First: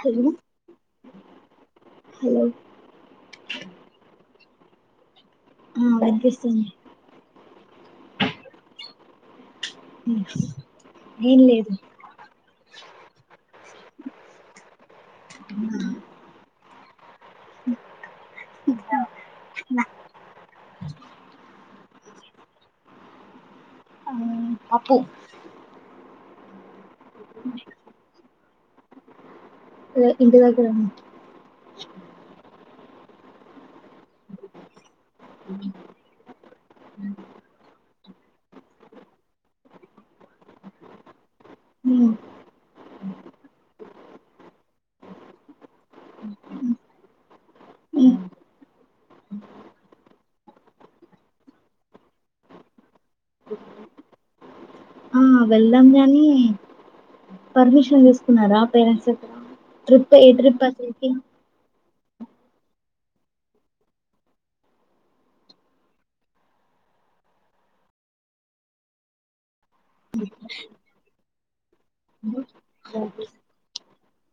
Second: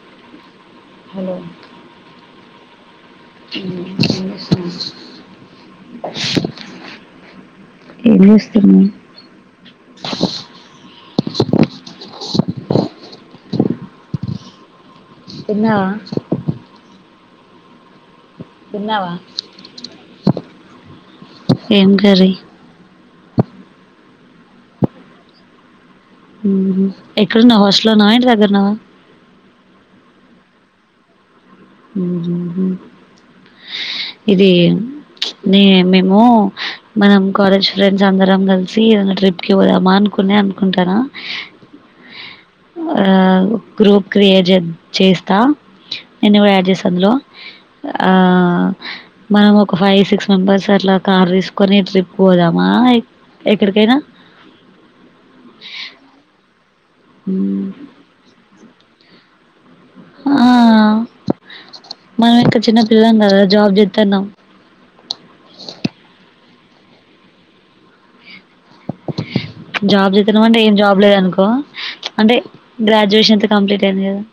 Hello hello hello [unintelligible] ఆ ఆ వినిపిస్తుంది. ఏం చేస్తున్నావ్? ఏం చేస్తున్నావు ఏం లేదు. తిన్నావా అ తిన్నావా. ఏం కర్రీ. అ పప్పూ. ఊహు ఎక్కడున్నావ్ హాస్టల్లో ఉన్నావా, ఇంటి దగ్గర ఉన్నావా. లేద్ ఇంటి దగ్గరే ఉన్నా. ఊహు హు ఇదీ ప్చ్ నే మేమూ. మనం కాలేజ్ ఫ్రెండ్స్ అందరం కల్సీ ఏదన్న ట్రిప్ కి పోదామా అనుకునే అనుకుంటానం. ఉమ్ ఆ గ్రూప్ క్రియేట్ చేద్ చేస్తా. నిన్ను గూడా యాడ్ చేస్తా అందులో. ఆ ఉమ్ మనం ఒక ఫైవ్ సిక్స్ మెంబర్స్ అట్లా కా ర్ తీసుకొని ట్రిప్ పోదామా ఎక్ ఎక్కడికైనా. ఆ వెళ్దాం గానీ, మ్మ్. పర్మిషన్ తీసుకున్నారా పేరెంట్స్. దగ్గర ట్రిప్ ఏ ట్రిప్ ఆ, అసల్కీ. మనం ఇంక చిన్న పిల్లలం గదా జాబ్ చెత్తాన్నం. జాబ్ చేత్తానమంటే ఏం జాబ్ లేద్ అనుకో. ప్చ్ అంటే గ్రాజ్యుయేషన్ అయితే కంప్లీట్ అయ్యింది గదా.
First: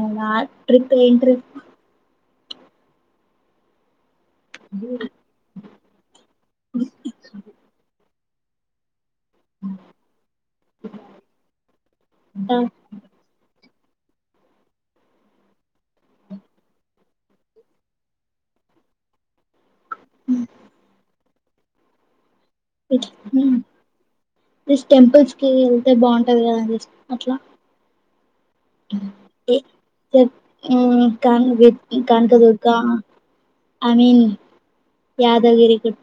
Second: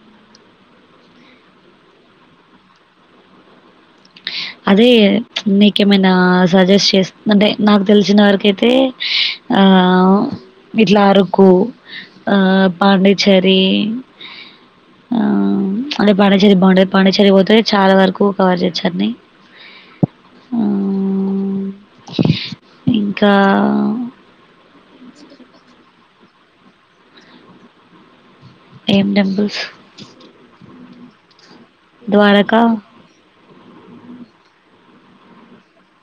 [unintelligible] ట్రిప్ ఏం ట్రిప్ అదే ప్చ్ నీకేమైనా సజెస్ట్ చేస్త్, అంటే నాకు తెలిశిన వరకైతే. ఆ ఇట్లా అరకూ, ఆ పాండిచ్చేరీ. ఆ ఆడి పాండిచేరి బాగుంటంది పాండిచ్చేరి పోతే చాలా వరకు కవర్ చేస్తంది చెన్నై అఆ స్ టెంపుల్స్ కి వెళ్తే బాగుంటా అదెక దండిఅట్లా ఏం టెంపుల్స్ క వి కనుక ద ద్వారకా వకా ఆఐ మీన్ యాదగిిరి క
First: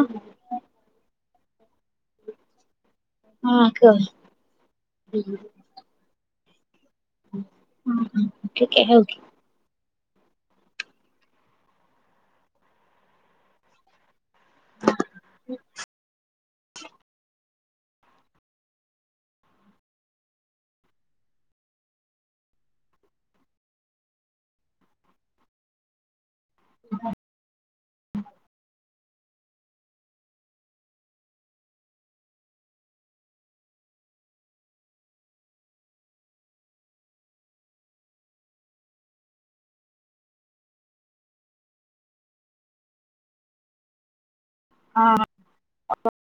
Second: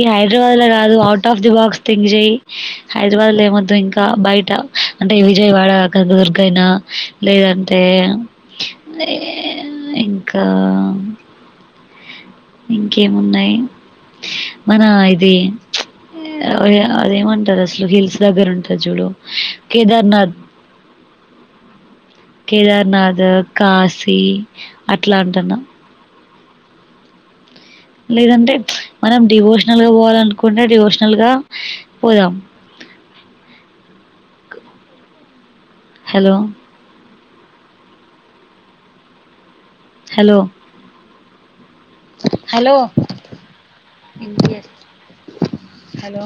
ఇ హైదరాబాద్ లో రాదు out of the box think చేయి హైదరాబాద్లో ఆ ఏమద్ం ఓకే ఇంకా బయట అంటే విజయవాడ కదుర్గయినా లేదంటే ఓకే ఇంకా యేం ఓకే లేదు ఇంకా ఇంకేమున్నాయి మన ఇది అదేమంటారు అసలు హిల్స్ దగ్గర ఉంటది చూడు కేదార్నాథ్ కేదార్నాథ్ కాశీ అట్లా అంటున్నా లేదంటే మనం డివోషనల్గా పోవాలనుకుంటే డివోషనల్గా పోదాం హలో హలో హలో ఆ హలో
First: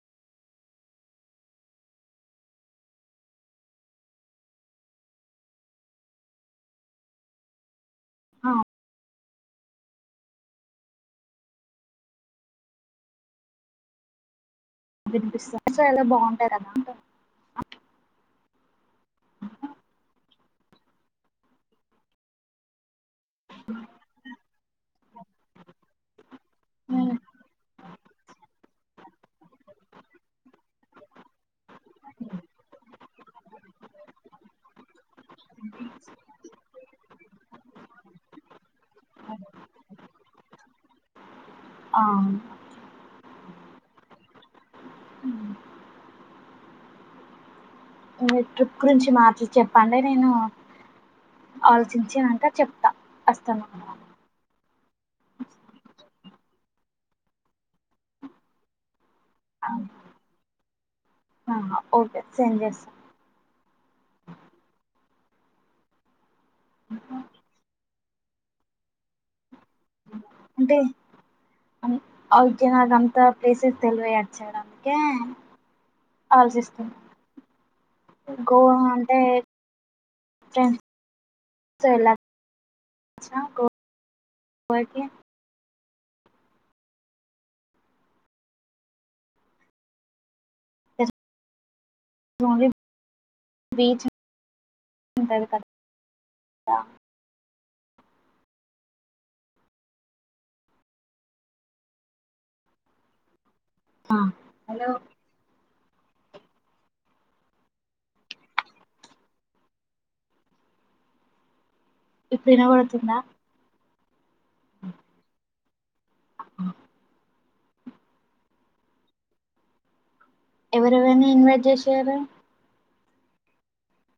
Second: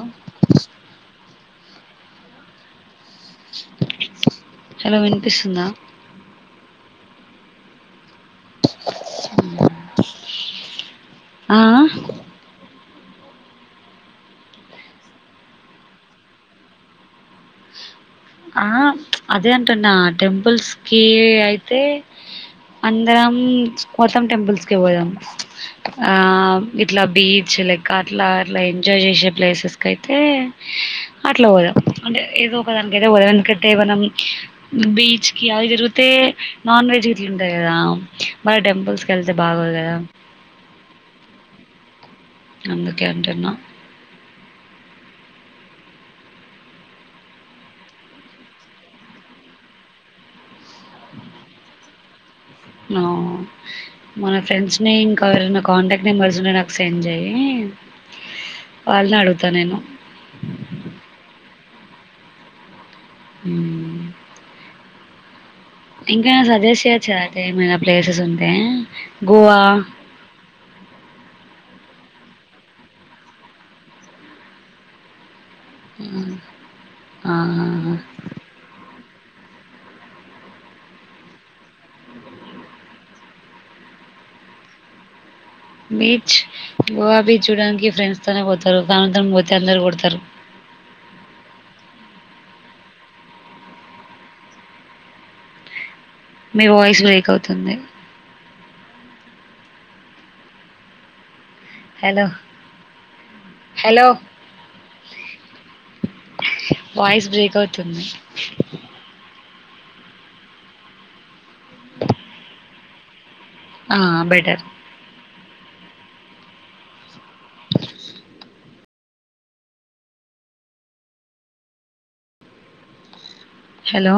హలో వినిపిస్తుందా ఆ ఆ వినిపిస్త చాలా బాగుంటారు కదా ఆ అదే అంటన్న టెంపుల్స్ కి అయితే అందరం కోతమ్ టెంపుల్స్ క పోదాం ఆ ఇట్లా బీచ్ లైక్ అట్లా అట్లా ఎంజాయ్ చేసే ప్లేసెస్ క అయితే అట్లా పోదాం అంటే ఉద ఎందుకంటే మనం బీచ్ కి అది తిరిగితే నాన్ వెజ్ గ ఇట్లుంటాయి కదా మరి టెంపుల్స్ క వెళ్తే బాగోదు కదా ఆ అందుకె అంటూన్నా అ మీ ట్రిప్ గురించి మాటలు చెప్పండి నేను ఆలోచించినక నమన ఫ్రెండ్స్ ని ఇంకావరైనా కాంటాక్ట్ నెంబర్ జున నాకు సెండ్ చెయి పల్నాడుగుతా నేను ఆ, ఓకే సెం చేస్త హమ్ ఇంకా యెద న సజెస్ట్ చేయొచ్చు కదా అతే ఏమైనా ప్లేసెస్ ఉంటే గోవా అంటే అవుకే నాకంత ప్లేసెస్ తెలివ యా చ్యువల్ అందుకే ఆలోచిస్తాను ఆహ గోవా అంటే ఫ్రెండ్స్. తొ వెల్లా వచినవా గొవాకి బీచ్ గోవా బీచ్ చూడడానికి ఫ్రెండ్స్ తొనే పోతారు దాని తం పోతే అందరు కొడతారు అహ బిచ్ మీ వాయిస్ బ్రేక్ అవుతుంది హేలో మ వాయిస్ బ్రేక్ అవుతుంది ఇప్పుడు ఇనపడుతుందా ఆ బెటర్ ఆ ఎవరెవరనా ఇన్వైట్ చేసారా హలో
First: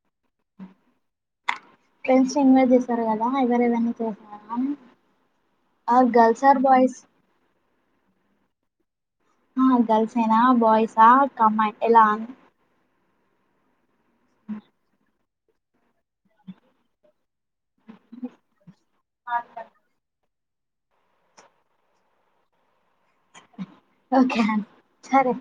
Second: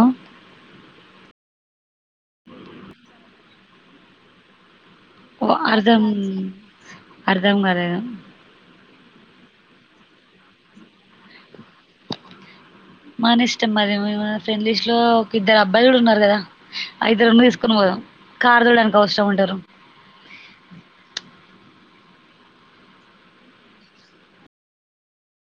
ఫ్రెండ్స్ ని ఇన్వైట్ చేశారు కదా ఎవరెవరిని చసారా అన్ని ఓ అర్ధం అర్ధం కాలేదు ఆ గర్ల్స్ ఏనా బా్సా కమ్మా ఎలా మాని ఇష్టం మరి ఫ్రెండ్ లిస్టులో లో ఒక ఇద్దరు అబ్బాయిలు కూడా ఉన్నారు కదా ఇద్దరుండి తీసు ని పోం కారు తూడడానికి అవసం ఉంటారు ఓకేనండి సరే